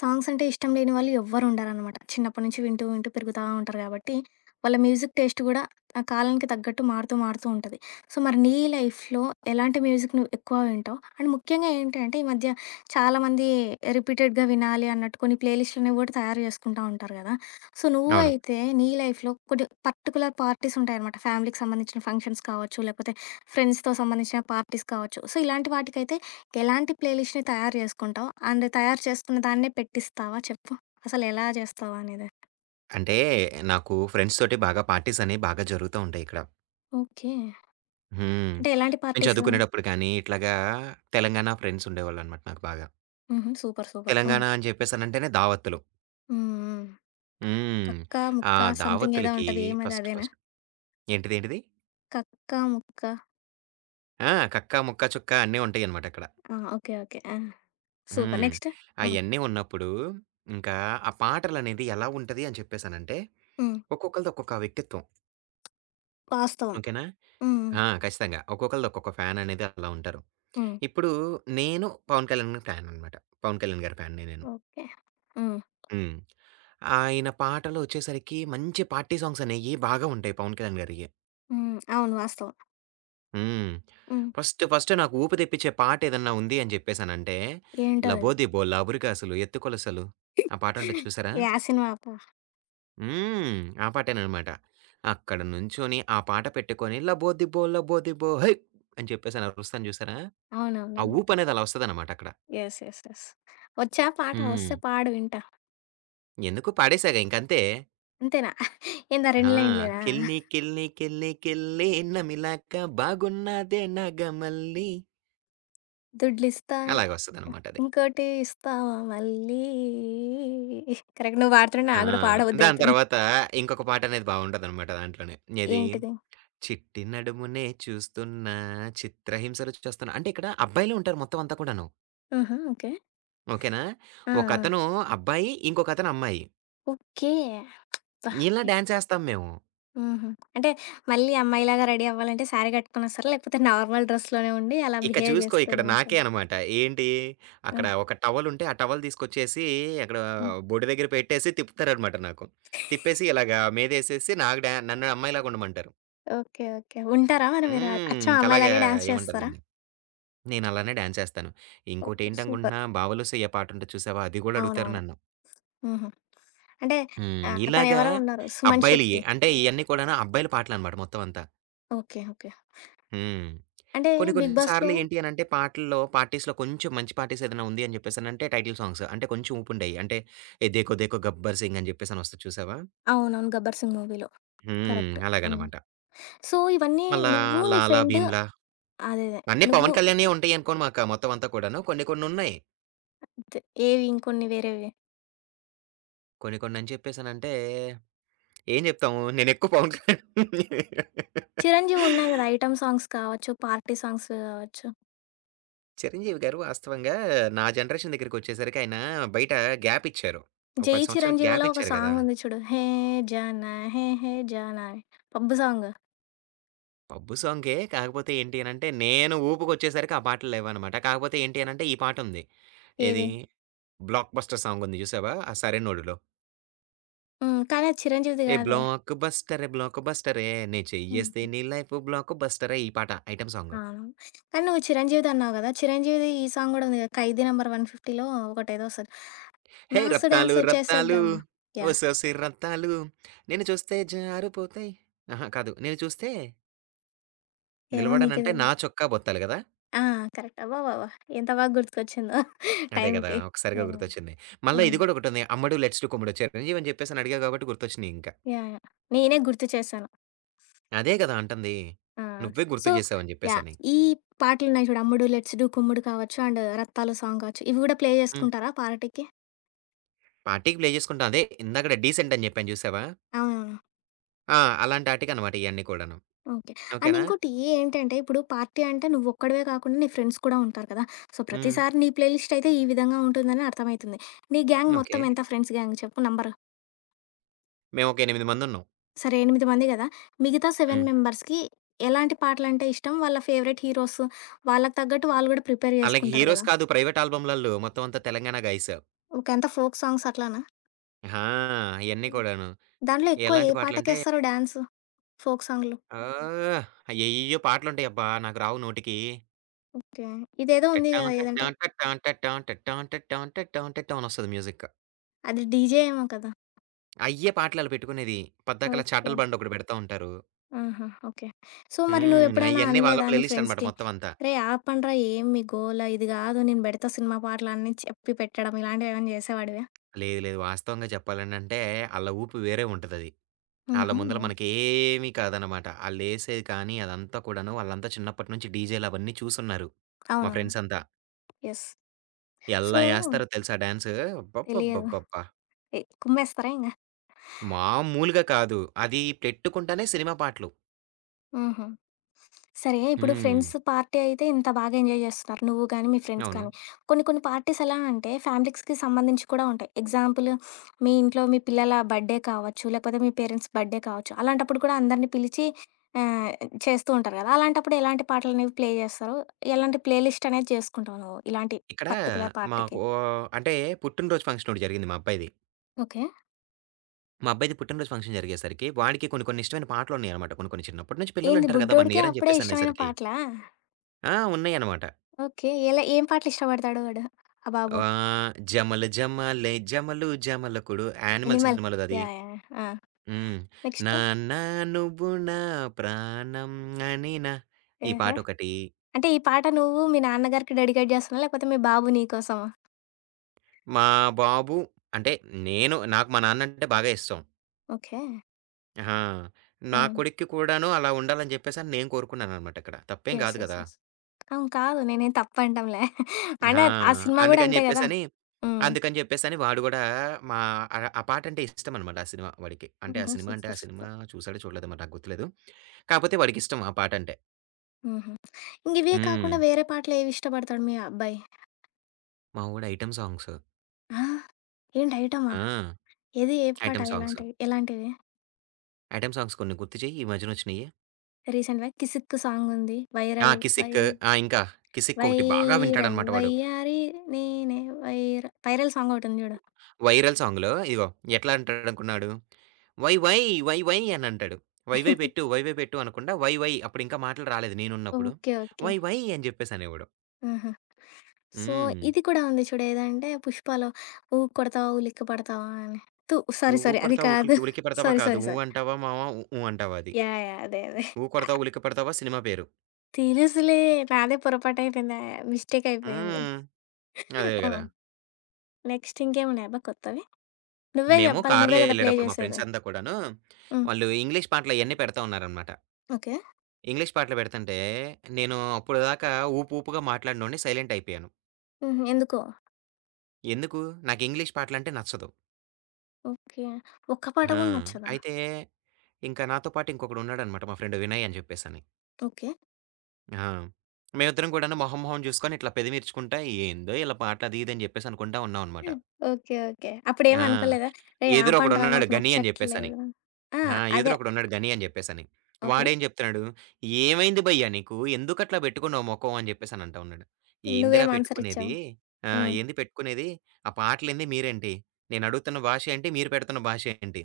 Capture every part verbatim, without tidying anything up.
సాంగ్సంటే ఇష్టం లేని వాళ్ళు ఎవ్వరుండరన్నమాట. చిన్నప్పటి నుంచి వింటూ వింటూ పెరుగుతా ఉంటారు కాబట్టి వాళ్ళ మ్యూజిక్ టేస్ట్ కూడా ఆ కాలానికి తగ్గట్టు మారుతూ మారుతూ ఉంటది. సో, మరి నీ లైఫ్‌లో ఎలాంటి మ్యూజిక్‌ని నువ్వు ఎక్కువ వింటావు? అండ్ ముఖ్యంగా ఏంటి అంటే ఈ మధ్య చాలా మంది ఆహ్, రిపీటెడ్‌గా వినాలి అన్నట్టు కొన్ని ప్లే లిస్టులు కూడా తయారు చేసుకుంటూ ఉంటారు కదా! సో, నువ్వు అవును. అయితే నీ లైఫ్‌లో కొన్ని పర్టిక్యులర్ పార్టీస్ ఉంటాయన్నమాట. ఫ్యామిలీకి సంబంధించిన ఫంక్షన్స్ కావచ్చు, లేకపోతే ఫ్రెండ్స్‌తో సంబంధించిన పార్టీస్ కావచ్చు. సో, ఇలాంటి వాటికైతే ఎలాంటి ప్లే లిస్ట్‌ని తయారు చేసుకుంటావు? అండ్ తయారు చేసుకున్న దాన్నే పెట్టిస్తావా? చెప్పు అసలెలా చేస్తావనేది? అంటే నాకు ఫ్రెండ్స్‌తోటి బాగా పార్టీస్ అని బాగా జరుగుతూ ఉంటాయిక్కడ. ఓకే. హ్మ్. అంటే ఎలాంటి నేను పార్టీస్? చదువుకునేటప్పుడు కానీ ఇట్లాగా తెలంగాణ ఫ్రెండ్సుండేవాళ్ళనమాట నాకు బాగా. హుహు. Super, super. హ్మ్. తెలంగాణ అని చెప్పేసనంటేనే దావత్తులు. హ్మ్. హ్మ్. హ్మ్. కక్క ఆ ముక్క సంథింగ్ ఏదో దావత్తులకి ఉంటది. ఏమది? ఫస్ట్, అదేనా? ఫస్ట్ ఏంటిది? ఏంటిది? కక్కా, ముక్క. ఆ! కక్క, ముక్క, చుక్కా అన్నీ ఉంటాయనమాటక్కడ. ఆ! Okay, okay. ఆ! సూపర్. హ్మ్. నెక్స్టు. హ్మ్. అయన్నీ ఉన్నప్పుడు, ఇంకా ఆ పాటలనేది ఎలా ఉంటది అని చెప్పేసనంటే హ్మ్. ఒక్కొక్కళ్ళది ఒక్కొక్క వ్యక్తిత్వం. వాస్తవం. ఓకేనా? హ్మ్. ఆ! ఖచ్చితంగా. ఒక్కొక్కళ్ళది ఒక్కొక్క ఫ్యాన్ అనేది అట్లా ఉంటారు. హ్మ్. ఇప్పుడు నేను 'పవన్ కళ్యాణ్ గారి' ఫ్యాన్ అన్నమాట. 'పవన్ కళ్యాణ్ గారి' ఫ్యాన్‌ని నేను. ఓకే. హ్మ్. హ్మ్. ఆయన పాటలు ఒచ్చేసరికి మంచి పార్టీ సాంగ్స్ అనేవి బాగా ఉంటాయి 'పవన్ కళ్యాణ్ గారియి'. హ్మ్. అవును. వాస్తవం. హ్మ్. హ్మ్. ఫస్ట్, ఫస్ట్ నాకు ఊపు తెప్పించే పాట ఏదైనా ఉంది అని చెప్పేసానంటే. ఏంటో అది? 'లబోదిబో లాబురికాసులు ఎత్తుకొలసలు' ఆ పాట ఉంటది చూసారా? యా సినిమా అబ్బా? హ్మ్. ఆ పాటేననమాట. అక్కడ నుంచొని ఆ పాట పెట్టుకొని. 'లబోదిబో లబోదిబో హోయ్!' అని చెప్పేసి అని అరుస్తాను చూసారా. ఆ అవునవునవును. ఊపు అనేది అలా ఒస్తదనమాట అక్కడ. యెస్. యెస్. యెస్. ఒచ్చా పాట? వస్తే హ్మ్. పాడు వింటా. ఎందుకు పాడేసాగా ఇంకంతే. అంతేనా? ఏంది ఆ ఆ! రెండు లైనులేనా? కిల్లి కిల్లి కిల్లి కిల్లి నమిలకా బాగున్నదే నాగ మల్లీ. దుడ్లిస్తా అలాగొస్తది అన్నమాట అది. ఇంకోటి ఇస్తావా మళ్ళీ. కరెక్ట్. నువ్వు పాడుతుంటే హా! నాకు కూడా దాని పాడబుద్దయితుంది. తరువాత ఇంకొక పాటనేది బాగుంటది అన్నమాట దాంట్లోనే. ఏది? ఏంటిది? చిట్టి నడుమునే చూస్తున్నా చిత్రహింస రుచి చూస్తున్న అంటే ఇక్కడ అబ్బాయిలే ఉంటారు. మొత్తం అంతా కూడాను. ఆహా! ఓకే. ఓకేనా. ఆ! ఒక ఆ! అతను అబ్బాయి, ఇంకొక అతను అమ్మాయి. ఓకే. అబ్బా! ఇలా డాన్సేస్తాం మేము. ఆహా! అంటే, మళ్ళీ అమ్మాయిలాగా రెడీ అవ్వాలంటే శారీ గట్టుకొని ఒస్తారా? లేపోతే నార్మల్ డ్రెస్‌‌లోనే ఉండి అలా ఇక బిహేవ్ చూసుకో ఇక్కడ జేస్తూనే నాకే ఏస్తారా? అన్నమాట. ఏంటి హ్మ్. అక్కడ ఒక టవలుంటే, ఆ టవల్ తీసుకొచ్చేసి అక్కడా హ్మ్. బొడ్డు దగ్గర పెట్టేసి తిప్పుతారన్నమాట నాకు తిప్పేసి ఇలాగ మీదేసేసి నాకు డా నన్ను అమ్మాయిలాగా ఉండమంటారు. ఓకే. ఓకే. ఉంటారా మరి మీరు? అ హ్మ్. అచ్చం ఇంకలగా అమ్మాయిలాగే డాన్స్ ఏమంటారు చేస్తారా? దీన్ని నేనలానే డాన్సేస్తాను. ఓహ్! సూపర్. ఇంకోటేంటనుకుంటున్నా 'బావలు సయ్య' పాటుంటది చూశావా, అది గూడా అడుగుతారు అవునవును. నన్ను. హుహు. అంటే, హ్మ్. ఆహ్, ఇలాగా అతనెవరో ఉన్నారు 'సుమన్ అబ్బాయిలియే. శెట్టి'. అంటే, ఇయన్నీ కూడాను అబ్బాయిలు పాటలన్నమాట మొత్తం అంతా. ఓకే. ఓకే. హ్మ్. అంటే, కొన్ని 'బిగ్ బాస్‌'లో కొన్నిసార్లు ఏంటి అనంటే పాటల్లో పార్టీస్‌లో కొంచెం మంచి పార్టీస్ ఏదైనా ఉంది అని చెప్పేసనంటే టైటిల్ సాంగ్స్. అంటే కొంచెం ఊపు ఉండేయి. అంటే, 'ఏ దేఖో దేఖో గబ్బర్‌సింగ్,' అని జెప్పేసని ఒస్తది చూశావా? అవునవును. 'గబ్బర్‌సింగ్' మూవీలో హ్మ్. కరెక్ట్. హ్మ్. అలాగనమాట. సో, ఇవన్నీ మళ్ళా, నువ్వు నీ 'లాలా ఫ్రెండు భీమ్లా.' అదే. అదే. అన్నీ నువ్వు పవన్ కళ్యాణ్‌యే ఉంటయి అనుకో మాకా మొత్తం అంతా కూడాను, కొన్ని కొన్నున్నయి. అంతే. ఏవి? ఇంకొన్ని వేరేవి? కొన్ని కొన్ని అని చెప్పేసనంటే ఎం చెప్తాము నేనెక్కువ పవన్ కళ్యాణ్ 'చిరంజీవి' ఉన్నాయి కదా! ఐటెమ్ సాంగ్స్, కావచ్చు, పార్టీ సాంగ్స్ కావచ్చు. 'చిరంజీవి' గారు వాస్తవంగా, నా జనరేషన్ దగ్గరికొచ్చేసరికి ఆయన బయట గ్యాప్ ఇచ్చారు. ఒక 'జై పది సంవత్సరాల గ్యాప్ చిరంజీవలో' ఒక ఇచ్చారు కదా! సాంగ్ ఉంది చూడు. హే! జానా హే! హే! జానా అని, పబ్బు సాంగ్. పబ్బు సాంగే, కాకపోతే ఏంటి అనంటే నేను ఊపుకొచ్చేసరికి ఆ పాటలు లేవనమాట. కాకపోతే ఏంటి అనంటే ఈ పాటుంది. ఏది? ఏది? 'బ్లాక్‌బస్టర్' సాంగ్ ఉంది చూసావా ఆ 'సరైనోడులో'? హ్మ్. కానీ, అది చిరంజీవిది ఏ కాదే. బ్లాకు బస్టరె బ్లాకు బస్టరె, నె చెయ్యి చెయ్యెస్తే హుహు. నీ లైఫు బ్లాకు బస్టరె ఈ పాట, ఐటెమ్ సాంగ్. అవును. కానీ, నువ్వు చిరంజీవిదన్నావు కదా! చిరంజీవిది ఈ సాంగ్ కూడా ఉంది కదా! 'ఖైదీ నంబర్ 150లో' ఒకటి ఏదో వస్తది హే! 'మాస్ రత్తాలు డాన్సు రత్తాలు చేసేద్దాం.' యాహ్! ఒసొసి రత్తాలు నిను చూస్తే జారిపోతాయి ఆహా! కాదు. నిన్ను చూస్తే ఏమో నీకే నిలబడనంటాయి తెలి నా చొక్కా బొత్తాలు కదా! ఆ! కరెక్ట్. అబ్బాబ్బాబ్బా! ఎంత బాగా గుర్తుకొచ్చిందో అదే కదా! టైంకి. ఒక్కసారిగా యాహ్! గుర్తొచ్చింది. మల్ల హ్మ్. ఇది కూడా ఒకటుంది. "అమ్మడు లెట్స్ డు కుమ్ముడు." చిరంజీవి అని చెప్పేసని అడిగావు కాబట్టి గుర్తొచ్చినయి ఇంకా. యాహ్! యాహ్! నేనే గుర్తు చేశాను. అదే కదా! అంటుంది. ఆ! నువ్వే సో గుర్తు చేసావు అని యాహ్! జెప్పేసని. ఈ పాటలున్నాయి చూడు, "అమ్ముడు లెట్స్ డు కుమ్ముడు" కావచ్చు, అండ్ రత్తాలు సాంగ్ కావచ్చు, ఇవి కూడా ప్లే హ్మ్. చేసుకుంటారా పార్టీకి? పార్టీకి ప్లే చేసుకుంటాం. అదే ఇందాకడ డీసెంట్ అని చెప్పాను చూసావా? అవునవును. ఆ! అలాంటి ఆటికి అన్నమాట ఇవన్నీ కూడాను. ఓకే. అండ్ ఓకేనా? ఇంకోటి ఏంటంటే, ఇప్పుడు పార్టీ అంటే నువొక్కడివే కాకుండా నీ ఫ్రెండ్స్ కూడా ఉంటారు కదా! సో, హ్మ్. ప్రతిసారి నీ ప్లే లిస్ట్ అయితే ఈ విధంగా ఉంటుందని అర్థం అవుతుంది. నీ గాంగ్ మొత్తం ఓకే. ఎంత ఫ్రెండ్స్ గాంగ్ చెప్పు నంబర్? మేమొక ఎనిమిది మంది ఉన్నాం. సరే, ఎనిమిది మంది కదా! మిగతా సెవెన్ హ్మ్. మెంబర్స్‌కి ఎలాంటి పాటలు అంటే ఇష్టం? వాళ్ళ ఫేవరైట్ హీరోస్‌, వాళ్లకి తగ్గట్టు వాళ్ళు కూడా ప్రిపేర్ అలాగే చేసుకుంటారు హీరోస్ కదా! కాదు. ప్రైవేట్ ఆల్బమ్లాళ్లు, మొత్తం అంతా తెలంగాణ గైస్. ఓకే, అంత ఫోక్ సాంగ్స్ అట్లనా? ఆ! అయన్ని కూడాను. దాంట్లో ఎక్కువ ఎలాంటి ఏ పాటలంటే పాటకేస్తారు డ్యాన్సు. ఫోక్ సాంగ్‌లో? ఆ! అయ్యెయ్యెయ్యో పాటలు ఉంటాయబ్బా! నాకు రావు నోటికి. ఓకే. ఇదేదో ఉంది కదా! టన్ టన్ ఏదంటే టన్ టన్ టన్ టన్ టన్ టటాం అనొస్తది మ్యూజిక్. అది డీజే ఏమో కదా! అయ్యే పాటలు ఆళ్లు పెట్టుకునేది. పద్దాకల ఓకే. చాటల బ్యాండొకటి పెడతా ఉంటారు. ఆహా! ఓకే. సో మరి హ్మ్. నువ్వెప్పుడైనా అయన్నీ వాళ్ళ అనలేదా నీ ప్లేలిస్ట్ అన్నమాట. ఫ్రెండ్స్‌కి మొత్తం అంతా. "రేయ్ ఆపండ్రా! ఏమి మీ గోల ఇది కాదు. నేను పెడతా సినిమా పాటలు," అని చెప్పి పెట్టడం ఇలాంటివేమైనా చేసేవాడివా? లేదు, లేదు. వాస్తవంగా చెప్పాలనంటే, ఆళ్ళ ఊపు వేరే ఉంటదది. ఆళ్ళ ముందర హుహు. మనకు ఏమి కాదు అన్నమాట. ఆళ్ళేసేది కానీ, అదంతా కూడాను, వాళ్ళంతా చిన్నప్పటి నుంచి డీజేలవన్నీ చూసి ఉన్నారు, మా అవునవును. ఫ్రెండ్స్ అంతా. యెస్. సో ఎలా వేస్తారో తెలుసా డాన్స్! తెలియదు. అబ్బబ్బబ్బబ్బబ్బా! ఎ కుమ్మేస్తారా ఇంగ? మామూలుగా కాదు. అది పెట్టుకుంటేనే సినిమా పాటలు. హుహు. సరే, ఇప్పుడు ఫ్రెండ్స్ హ్మ్. పార్టీ అయితే ఇంత బాగా ఎంజాయ్ చేస్తున్నారు నువ్వు కానీ, మీ ఫ్రెండ్స్ కానీ. అవును. కొన్ని కొన్ని పార్టీస్ ఎలా అంటే ఫ్యామిలీస్‌కి సంబంధించి కూడా ఉంటాయి. ఎగ్జాంపుల్, మీ ఇంట్లో మీ పిల్లల బర్త్‌డే కావచ్చు, లేకపోతే మీ పేరెంట్స్ బర్త్‌డే కావచ్చు. అలాంటప్పుడు కూడా అందరినీ పిలిచి ఆహ్, చేస్తూ ఉంటారు కదా! అలాంటప్పుడు ఎలాంటి పాటలనేవి ప్లే చేస్తారో, ఎలాంటి ప్లే లిస్ట్ అనేది చేసుకుంటావు నువ్వు, ఇలాంటి ఇక్కడ పర్టిక్యులర్ పార్టీకి? మాకో అంటే పుట్టినరోజు ఫంక్షన్ ఒకటి జరిగింది. మా అబ్బాయిది. ఓకే. మా అబ్బాయిది పుట్టినరోజు ఫంక్షన్ జరిగేసరికి వాడికి కొన్ని, కొన్ని ఇష్టమైన పాటలున్నాయనమాట. కొన్ని, కొన్ని చిన్నప్పటి నుంచి ఏంది పిల్లలింటారు కదా! వన్ బుడ్డోడికి ఇయర్ అని అప్పుడే ఇష్టమైన చెప్పేసనేసరికి. పాటలా? ఆ! ఉన్నాయన్నమాట. ఓకే. ఎలా ఏం పాటలిష్టపడతాడు వాడు? ఆ బాబు? ఆహ్, జమల జమ్మాలే జమలు జమలకుడు 'యానిమల్' 'ఎనిమల్' సినిమాలోదది. యాహ్! యాహ్! ఆ! హ్మ్. నెక్స్టు? నాన్న నువ్వు నా ప్రాణం అనినా ఈ ఏహ్! పాటొకటీ అంటే ఈ పాట నువ్వు మీ నాన్న గారికి డెడికేట్ చేస్తున్నావా? లేకపోతే మీ బాబు నీకోసమా? మా బాబు అంటే నేను నాకు మా నాన్నంటే బాగా ఇష్టం. ఓకే. ఆ! నా హ్మ్. కొడుక్కి కూడాను అలా ఉండాలని చెప్పేసని నేను కోరుకున్నాననమాట అక్కడ. తప్పేం యెస్, కాదు యెస్, కదా! యెస్. అవును. కాదు, నేనేం తప్పంటంలే. అయిన ఆ! ఆ సినిమా కూడా అందుకని అంతే కదా! చెప్పేసని, హ్మ్. అందుకని చెప్పేసని వాడు కూడా మా ఆహ్, గ ఆ పాట అంటే ఇష్టం అనమాట. ఆ సినిమా వాడికి. అంటే ఆ ఓహో! సినిమా అంటే, ఆ సూపర్, సినిమా సూపర్. చూసాడో చూడలేదో నాకు గుర్తులేదు. కాకపోతే వాడికిష్టం ఆ పాటంటే. హుహు. ఇంకివే కాకుండా హ్మ్. వేరే పాటలు ఏవి ఇష్టపడతాడు మీ అబ్బాయి? మా వోడు ఐటెమ్ సాంగ్స్. ఆ! ఏంటి ఐటెమా? ఆ! ఏది ఏ పాట ఐటెమ్ సాంగ్స్. ఎలాంటి ఎలాంటిది? ఐటెమ్ సాంగ్స్ కొన్ని గుర్తు చెయ్. ఈ మధ్యనొచ్చినయి. రీసెంట్‌‌గా 'కిసిక్' సాంగ్ ఉంది, ఆ! వైరల్ వై 'కిసిక్' ఆ! ఇంకా 'కిసిక్' ఒకటి బాగా వైరల్ వింటాడనమాట వాడు. వైయారి నేనే, 'వైరల్ వైరల్' సాంగ్ ఒకటి ఉంది చూడు. వైరల్ సాంగ్‌లో ఇదిగో ఎట్లా అంటాడు అనుకున్నాడు. 'వై, వై, వై, వై' అని అంటాడు. "వైవై పెట్టు, వైవై పెట్టు" అనకుండా 'వై వై' అని ఇంకా మాటలు రాలేదు నేనున్నప్పుడు. ఓకే. ఓకే. "వై వై" అని చెప్పేసనేవాడు. ఆహా! సో, హ్మ్. ఇది కూడా ఉంది చూడు ఏదంటే 'పుష్పాలో', 'ఊ కొడతావా ఉలిక్కిపడతావా' అని. తు! సారీ, 'ఊ సారీ. అది కొడతావ ఊ కాదు. ఉడికి పెడతావా' సారీ, కాదు. సారీ, 'ఊ సారీ. అంటావా మామ ఊఊ అంటావా' అది. యాహ్! యాహ్! అదే. అదే. 'ఊ కొడతావ, ఉలిక పడతావా' సినిమా పేరు. తెలుసులే. నాదే పొరపాటయిపోయింది. మిస్టేక్ అయిపోయింది. హ్మ్. అదే ఆ! కదా! నెక్స్ట్ ఇంకేమున్నాయబ్బా కొత్తవి? నువ్వే మేము చెప్పాలి. నువ్వే కారులో కదా ప్లే వెళ్ళేటప్పుడు మా చేసేది. ఫ్రెండ్స్ అంతా కూడాను హ్మ్. వాళ్ళు ఇంగ్లీష్ పాటలయన్ని పెడతా ఉన్నారన్నమాట. ఓకే. ఇంగ్లీష్ పాటలు పెడుతుంటే నేను అప్పుడుదాకా ఊపుపుగా మాట్లాడినోడిని సైలెంట్ అయిపోయాను. హుహు. ఎందుకో? ఎందుకు? నాకు ఇంగ్లీష్ పాటలంటే నచ్చదు. ఓకే. ఒక్క పాట ఆ! కూడా నచ్చదా? అయితే ఇంక నాతో పాటు ఇంకొకడున్నాడన్నమాట, మా ఫ్రెండ్ వినయ్ అని చెప్పేసని. ఓకే. హా! మేమిద్దరం కూడాను మొహం మొహం చూసుకొని ఇట్లా పెదెం ఇర్చుకుంటా ఏందో ఈళ్ళ పాటలు అది ఇదని జెప్పేసనుకుంటా ఉన్నాం అనమాట. హ్మ్. ఓకే. ఓకే. అప్పుడేం ఆ! అనుకోలేదా ఏయ్! ఆపండిరా ఎదురొకడున్నాడు మాకు గని అని జెప్పేసని. నచ్చట్లేదు? ఆ! ఆ! ఎదురు అదే. ఒకడున్నాడు గని అని జెప్పేసని ఓకే. వాడేం జెప్తున్నాడు, "ఏమైంది భయ్యా నీకు? ఎందుకు అట్లా బెట్టుకున్నావు మొఖం?" అని జెప్పేసని అంటా ఉన్నాడు. ఏందిరా నువ్వేమాన్సరిచ్చావు? పెట్టుకునేది ఆ! హ్మ్. ఏంది పెట్టుకునేది ఆ పాటలేంది? మీరేంటి? నేనడుగుతున్న భాష ఏంటి? మీరు పెడుతున్న భాష ఏంటి?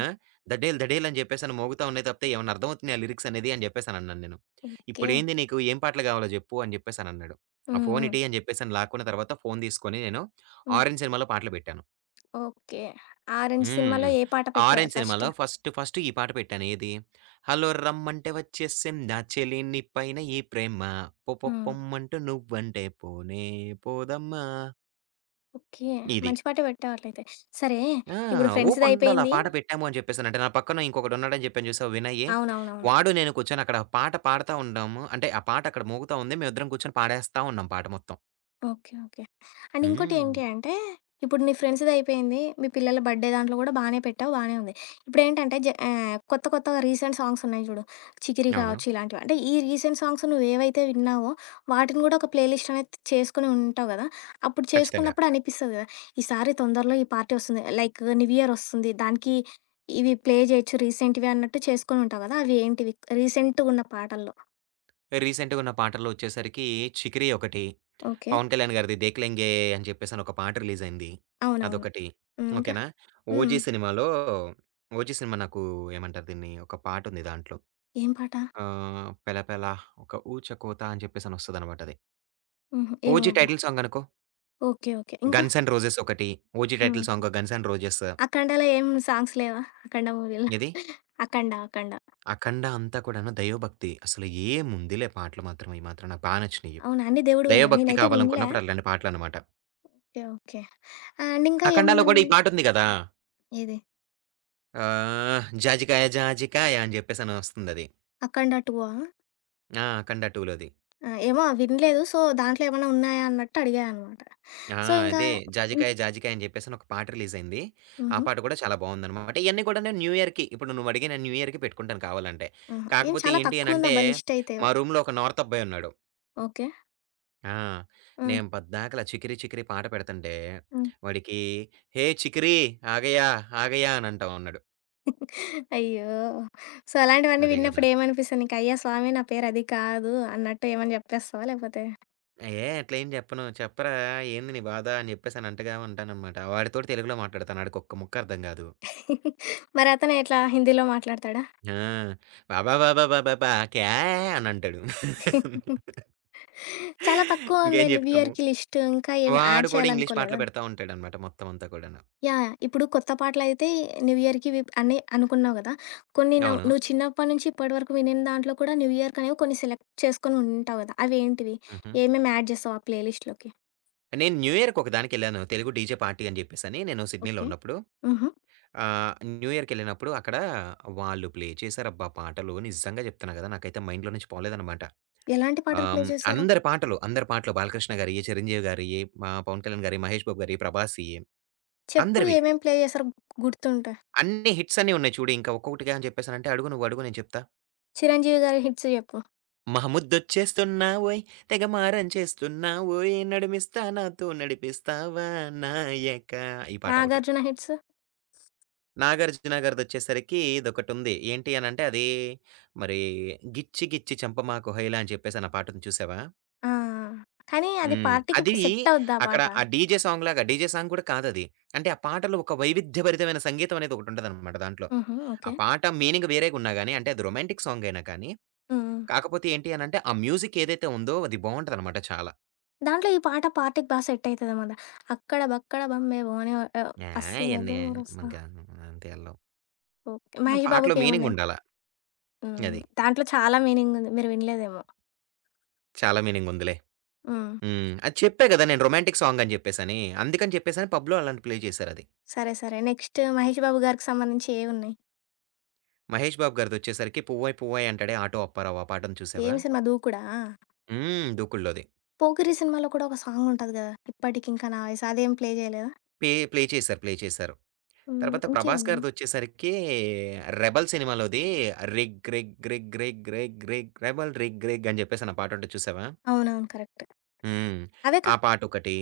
ఆ! ధడేల్ ధడేల్ అని జెప్పేసని మోగుతా ఉన్నాయి తప్పితే, ఏవన్నా అర్ధమవుతున్నయా లిరిక్సనేది అని జెప్పేసనన్నాను నేను. ఓకే. "ఇప్పుడేంది నీకు ఏం పాటలు గావాలో జెప్పు" అని జెప్పేసనన్నాడు. ఆ హ్మ్. హ్మ్. ఫోనిటీ అని జెప్పేసని లాక్కున్న తరువాత ఫోను తీసుకొని నేను హ్మ్. 'ఆరెంజ్' సినిమాలో పాటలు బెట్టాను. ఓకే. హ్మ్. 'ఆరెంజ్' సినిమాలో హ్మ్. ఏ పాట పెట్టారు ఆరెంజ్ ఫస్టు. సినిమాలో ఫస్ట్ ఫస్టు ఈ పాట పెట్టాను ఏది, హల్లో రమ్మంటే ఒచ్చేసిందా చెలి నీ పైన ఈ ప్రేమ. పొపొ ఆ! పొమ్మంటు నువ్వంటే పోనే పోదమ్మా! ఓకే. ఇది. మంచి పాటే పెట్టారులే అయితే. సరే ఆ! ఇప్పుడు ఫ్రెండ్స్‌ది ఊపుండాలా అయిపోయింది. పాట బెట్టాము అని జెప్పేసనంటే. నా పక్కన ఇంకొకడున్నాడు అని జెప్పాను చూశావా వినయ్యి, అవునవునవును. వాడు నేను కూర్చొని అక్కడ పాట పాడతా ఉండాము అంటే, ఆ పాట అక్కడ మోగుతా ఉంది మేము ఇద్దరం కూర్చొని పాడేస్తా ఉన్నాం పాట మొత్తం. Okay, okay. అండ్ ఇంకోటి ఏంటి హ్మ్. అంటే, ఇప్పుడు ని ఫ్రెండ్స్‌దయిపోయింది, మీ పిల్లల బర్త్‌డే దాంట్లో కూడా బానే పెట్టావు, బానే ఉంది. ఇప్పుడేంటంటే, జ ఆహ్, కొత్త కొత్తగా రీసెంట్ సాంగ్స్ ఉన్నాయి చూడు, చికిరి అవును. కావచ్చు ఇలాంటివ అంటే ఈ రీసెంట్ సాంగ్స్ నువ్వేవైతే విన్నావో, వాటిని కూడా ఒక ప్లే లిస్ట్ అనేది చేసుకొని ఉంటావు గదా! అప్పుడు ఖచ్చితంగా. చేసుకున్నప్పుడు అనిపిస్తది కదా! ఈసారి తొందరలో ఈ పార్టీ వస్తుంది, లైకు న్యూ ఇయర్ వస్తుంది. దానికి ఇవి ప్లే చేయొచ్చు, రీసెంట్‌గా అన్నట్టు చేసుకొని ఉంటావు కదా! అవి ఏంటివి? రీసెంట్‌గున్న పాటల్లో. రీసెంటుగున్న పాటల్లో వచ్చేసరికి 'చికిరి' ఒకటి, ఓకె. పవన్ కళ్యాణ్ గారిది 'దేఖ్ లెంగే' అని చెప్పేసి ఒక పాట రిలీజ్ అయింది, అవునవును. అదొకటి. హ్మ్, ఇంక? ఓకె నా? హ్మ్. 'ఓజి' సినిమాలో, 'ఓజి' సినిమా నాకు ఏమంటారు దీన్ని, ఒక పాటుంది దాంట్లో. ఏం పాట? ఆహ్, 'పెలపల ఒక ఊచకోత' అని చెప్పేసనొస్తదనమాటది. హుహు, ఏమో 'ఓజి' అబ్బ! టైటిల్ సాంగ్ అనుకో. Okay, okay. ఇంకా? 'గన్స్ అండ్ రోజెస్' ఒకటి, 'ఓజి' టైటిల్ హుహు. సాంగు 'గన్స్ అండ్ రోజెస్' 'అఖండ'లో ఏం సాంగ్స్ లేవా? 'అఖండ' మూవీలో ఏది? 'అఖండ', 'అఖండ'. అఖండా అంతా కూడాను దైవభక్తి, అసలు ఏం ఉందిలే పాటలు మాత్రం! అయి మాత్రం నాకు బా నచ్చినయి. అవునా? అన్ని దైవ దేవుడివేనా? భక్తి నేనైతే వినలే. కావాలనుకున్నప్పుడు అట్లాంటి పాటలన్నమాట. Okay, okay. అండ్ ఇంకా 'అఖండా'లో కూడా ఈ ఏముందండి? పాట ఉంది కదా! ఏది? ఆహ్, 'జాజికాయ జాజికాయ' అని చెప్పేసి అని వస్తుందది. 'అఖండ 2' ఆ? ఆ! 'అఖండ 2' లోది. ఆహ్, ఏమో వినలేదు. సో, దాంట్లో ఏమన్నా ఉన్నాయా అన్నట్టు అడిగా అన్నమాట. ఆ! సో, ఇంకా, అదే. ఇంక 'జాజికాయ జాజికాయ' అని చెప్పేసి ఒక పాట రిలీజ్ అయింది. ఆ హుహు. పాట కూడా చాలా బాగుంది అన్నమాట. ఇవన్నీ కూడా నేను న్యూ ఇయర్‌కి ఇప్పుడు నువ్వు అడిగావు నేను న్యూ ఇయర్‌కి పెట్టుకుంటాను. కావాలి అంటే, ఆహా! ఏం! కాకపోతే చాలా ఏంటి అని తక్కువ అంటే ఉందబ్బా లిస్టయితే. మా రూమ్‌లో ఒక నార్తబ్బాయున్నాడు. ఓకే. ఆ! ఆ! నేను పద్దాకల 'చికిరి చికిరి' పాట పెడుతుంటే హ్మ్. వాడికి, "హే చికిరి, ఆగయా ఆగయా" అనంటా ఉన్నాడు. అయ్యో! సో, అలాంటివన్నీ అదే కదా! విన్నప్పుడు ఏమనిపిస్తుంది నీకు? అయ్యా స్వామి, నా పేరది కాదు అన్నట్టు ఏమైనా చెప్పేస్తావా? లేపోతే ఆహ్, ఏయ్! అట్లా ఎం చెప్పను చెప్పరా ఏంది నీ బాధ అని చెప్పేసనంటగా ఉంటాననమాట. వాడితోటి తెలుగులో మాట్లాడతాను. ఆడికొక్క ముక్కర్థం కాదు. మరతను ఎట్లా హిందీలో మాట్లాడుతాడా? ఆ! బాబాబాబాబాబా "క్యాహే" అనంటాడు. చాలా తక్కువ ఉంది ఇంకేం న్యూ చెప్తాము. ఇయర్‌కి లిస్ట్ ఇంకా ఏమి యాడ్ వాడు కూడా ఇంగ్లీష్ పాటలు చేయాలనుకోలేదా? పెడతా ఉంటాడన్నమాట మొత్తం అంతా కూడాను. యాహ్! యహ్! ఇప్పుడు కొత్త పాటలయితే న్యూ ఇయర్‌కి ఇవి ప్ అనుకున్నావు కదా! కొన్ని నవ్ అవును. నువ్వు చిన్నప్పటి నుంచి ఇప్పటి వరకు వినీన దాంట్లో కూడా న్యూ ఇయర్‌కి అనేవి కొన్ని సెలెక్ట్ చేసుకొని ఉంటావు కదా. అవి ఏంటివి? హుహు. ఏమేమి యాడ్ చేస్తావు ఆ ప్లే లిస్ట్‌లోకి? నేను న్యూ ఇయర్‌కొక దానికి వెళ్ళాను. తెలుగు డీజే పార్టీ అని చెప్పేసని నేను సిడ్నీలో ఓకే. ఉన్నప్పుడు, హుహు. ఆహ్, న్యూ ఇయర్‌కెళ్ళినప్పుడు అక్కడ వాళ్ళు ప్లే చేశారబ్బా! పాటలు నిజంగా చెప్తున్నా కదా! నాకైతే మైండ్‌లో నుంచి పోలేదన్నమాట. ఎలాంటి పాటలు ప్లే ఆహ్, చేసారు? అందరి పాటలు, అందరి పాటలు బాలకృష్ణ గారియ్యి, చిరంజీవి గారియ్యి, ఆహ్, పవన్ కళ్యాణ్ గారియ్యి, మహేష్ బాబు గారియ్యి, ప్రభాసియ్యి చెప్పు అందరివి. ఏమేం ప్లే చేసారో గుర్తుంటే. అన్ని హిట్సన్నీ ఉన్నాయి చూడు. ఇంకా ఒక్కొకటికే అని చెప్పేసాను అంటే అడుగు నువ్వు అడుగు నేను చెప్తా. 'చిరంజీవి' గారి హిట్స్ జెప్పు. మహముద్చేస్తున్నావోయ్ తెగమారం చేస్తున్నావోయ్ నడుమిస్తా నాతో నడిపిస్తావా నాయకా ఈ పాటొకటి. 'నాగార్జున' హిట్స్? 'నాగార్జున' గారిదొచ్చేసరికి ఇదొకటి ఉంది. ఏంటి అని అంటే అదీ మరీ 'గిచ్చి గిచ్చి చంపమాకు హొయ్‌లా' అని చెప్పేసి అన్న పాటుంది చూసావా? ఆ! కానీ అది హ్మ్. పార్టీకి అదీ సెట్ అవ్వుద్దా ఆ అక్కడ పాట? ఆ డీజే సాంగ్‌లాగా, డీజే సాంగ్ కూడా కాదు అది. అంటే ఆ పాటలో ఒక వైవిధ్యభరితమైన సంగీతం అనేదొకటుంటదన్నమాట దాంట్లో. హుహు. ఆ ఓకే. పాట మీనింగ్ వేరేగున్నా గాని, అంటే అది రొమాంటిక్ సాంగైనా కానీ, హ్మ్. హ్మ్. కాకపోతే ఏంటి అని అంటే ఆ మ్యూజిక్ ఏదైతే ఉందో అది బావుంటదన్నమాట చాలా. దాంట్లో ఈ పాట పార్టీకి బా సెట్ అయితదేమో గదా! 'అక్కడ బక్కడ బంబై బో' అని ఓ యాహ్, అస్సీ ఇయన్నీ మనకి [unintelligible] అ అంత ఎల్లవు. ఓకే. 'మహేష్ పాటలో బాబుకి' ఏమున్నాయి? మీనింగుండాల. హ్మ్. అది. దాంట్లో చాలా మీనింగుంది. మీరు వినలేదేమో! చాలా మీనింగుందిలే. హ్మ్. హ్మ్. అది చెప్పా గదా! నేను రొమాంటిక్ సాంగని జెప్పేసని. అందుకని చెప్పేసని పబ్‌లో అలాంటి ప్లే చేసారది. సరే. సరే. నెక్స్ట్ 'మహేష్ బాబు' గారికి సంబంధించి ఏవున్నాయి? 'మహేష్ బాబు' గారిదొచ్చేసరికి 'పువ్వాయ్ పువ్వాయ్ అంటాడే ఆటో అప్పారావు' ఆ పాటుంది చూసావా? ఏమి సినిమా 'దూకుడా'? హ్మ్. 'దూకుడులోది'. 'పోకిరి' సినిమాలో కూడా ఒక సాంగుంటది కదా! 'ఇప్పటికింకా నా వయసు' అదేమి ప్లే చేయలేదా? పే ప్లే చేసారు. ప్లే చేశారు. హ్మ్. తర్వాత 'ప్రభాస్' ఇంకేమున్నాయి? గారిదొచ్చేసరికి 'రెబెల్' సినిమాలోది రిగ్ రిగ్ రిగ్ రిగ్ రిగ్ రిగ్ రెబెల్ రిగ్ రిగ్ అని చెప్పేసని ఆ పాటుంటది చూసావా? అవునవును. కరెక్టు. హ్మ్. అవే కా ఆ పాటొకటి,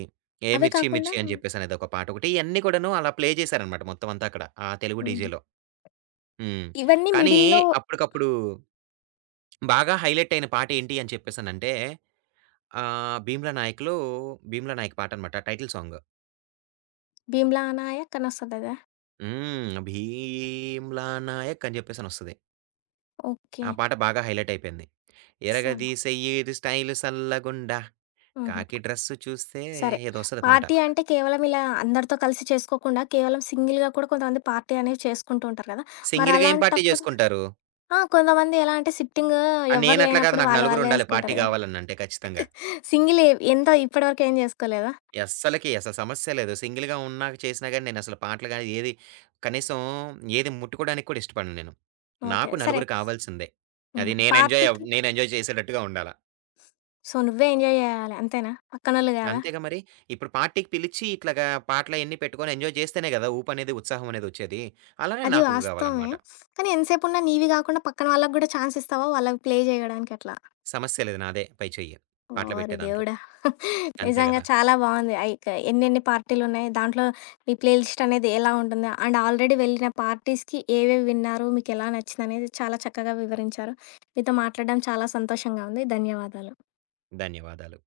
'ఏ అవే మిర్చి కాకుండా మిర్చి' అని చెప్పేసనేది ఒక పాటొకటి, ఇయన్ని కూడాను అలా ప్లే చేసారన్నమాట మొత్తం అంతా అక్కడ, ఆ తెలుగు హుహు. డీజేలో. హ్మ్. ఇవన్నీ కానీ, మిడిల్‌లో అప్పటికప్పుడు బాగా హైలైట్ అయిన పాట ఏంటి అని చెప్పేసనంటే ఆహ్, 'భీమ్లా నాయక్‌లో' భీమ్లా నాయక్ పాట అనమాట టైటిల్ సాంగు. 'భీమ్లా నాయక్' అనొస్తది అదా? హ్మ్. భీమ్లా నాయక్ అని చెప్పేసనొస్తది. ఓకే. ఆ పాట బాగా హైలైటయిపోయింది. సరే. ఇరగదిసేయ్యి ఇది స్టైల్ సల్లగుండా హుహు. కాకి డ్రెస్ చూస్తే సరే, ఏదో వస్తది పాట. పార్టీ అంటే కేవలం ఇలా అందరితో కలిసి చేసుకోకుండా, కేవలం సింగిల్‌గా కూడా కొంతమంది పార్టీ అనేవి చేసుకుంటూ ఉంటారు కదా! సింగిల్‌గా ఏం పార్టీ మరలాంటప్పుడు చేసుకుంటారు? ఆ! కొంతమంది ఎలా అంటే, సిట్టింగు ఎవరు నేనట్లా కాదు. లేనప్పుడు నాకు వాళ్ళ నలుగురు వాళ్ళే ఉండాలి పార్టీ ఏసుకుంటారు కదా! గావాలనంటే ఖచ్చితంగా. సింగిలు ఎంతో ఇప్పటి వరకు ఏం జేసుకోలేదా? అస్సలకి అసలు సమస్యే లేదు. సింగిల్‌గా ఉన్నాక చేసినా గాని, నేనసలు పాటలు గాని, ఏది కనీసం ఏది ముట్టుకోవడానికి కూడా ఇష్టపడను నేను. ఓకే. నాకు సరే. నలుగురు కావాల్సిందే. అది హుహు. నేనెంజాయ్, పార్టీకి నేనెంజాయ్ చేసేటట్టుగా ఉండాల. సో, నువ్వే ఎంజాయ్ చేయాల అంతేనా? పక్కనోళ్ళు కాదా? అంతేగా మరి! ఇప్పుడు పార్టీకి పిలిచి ఇట్లాగా పాటలయన్నీ పెట్టుకొని ఎంజాయ్ చేస్తేనే కదా! ఉపనేది, ఉత్సాహం అనేది వచ్చేది. అలాగే అది నాకు వాస్తవమే. కావాలన్నమాట. కానీ, ఎంత సేపున్న నీవి కాకుండా పక్కన వాళ్ళకి గాడా చాన్స్ ఇస్తావా వాళ్ళకి ప్లే చేయడానికి అట్లా? సమస్యే లేదు. నాదే పై చెయ్యి పాటలు ఓరి పెట్టే దాంట్లో. దేవుడా! అంతే నిజంగా కదా! చాలా బావుంది! అయికే ఎన్నెన్ని పార్టీలున్నాయి దాంట్లో మీ ప్లే లిస్ట్ అనేది ఎలా ఉంటుంది? అండ్, ఆల్రెడీ వెళ్ళిన పార్టీస్‌కి ఏవేవి విన్నారు, మీకెలా నచ్చిందనేది చాలా చక్కగా వివరించారు. మీతో మాట్లాడడం చాలా సంతోషంగా ఉంది. ధన్యవాదాలు. ధన్యవాదాలు.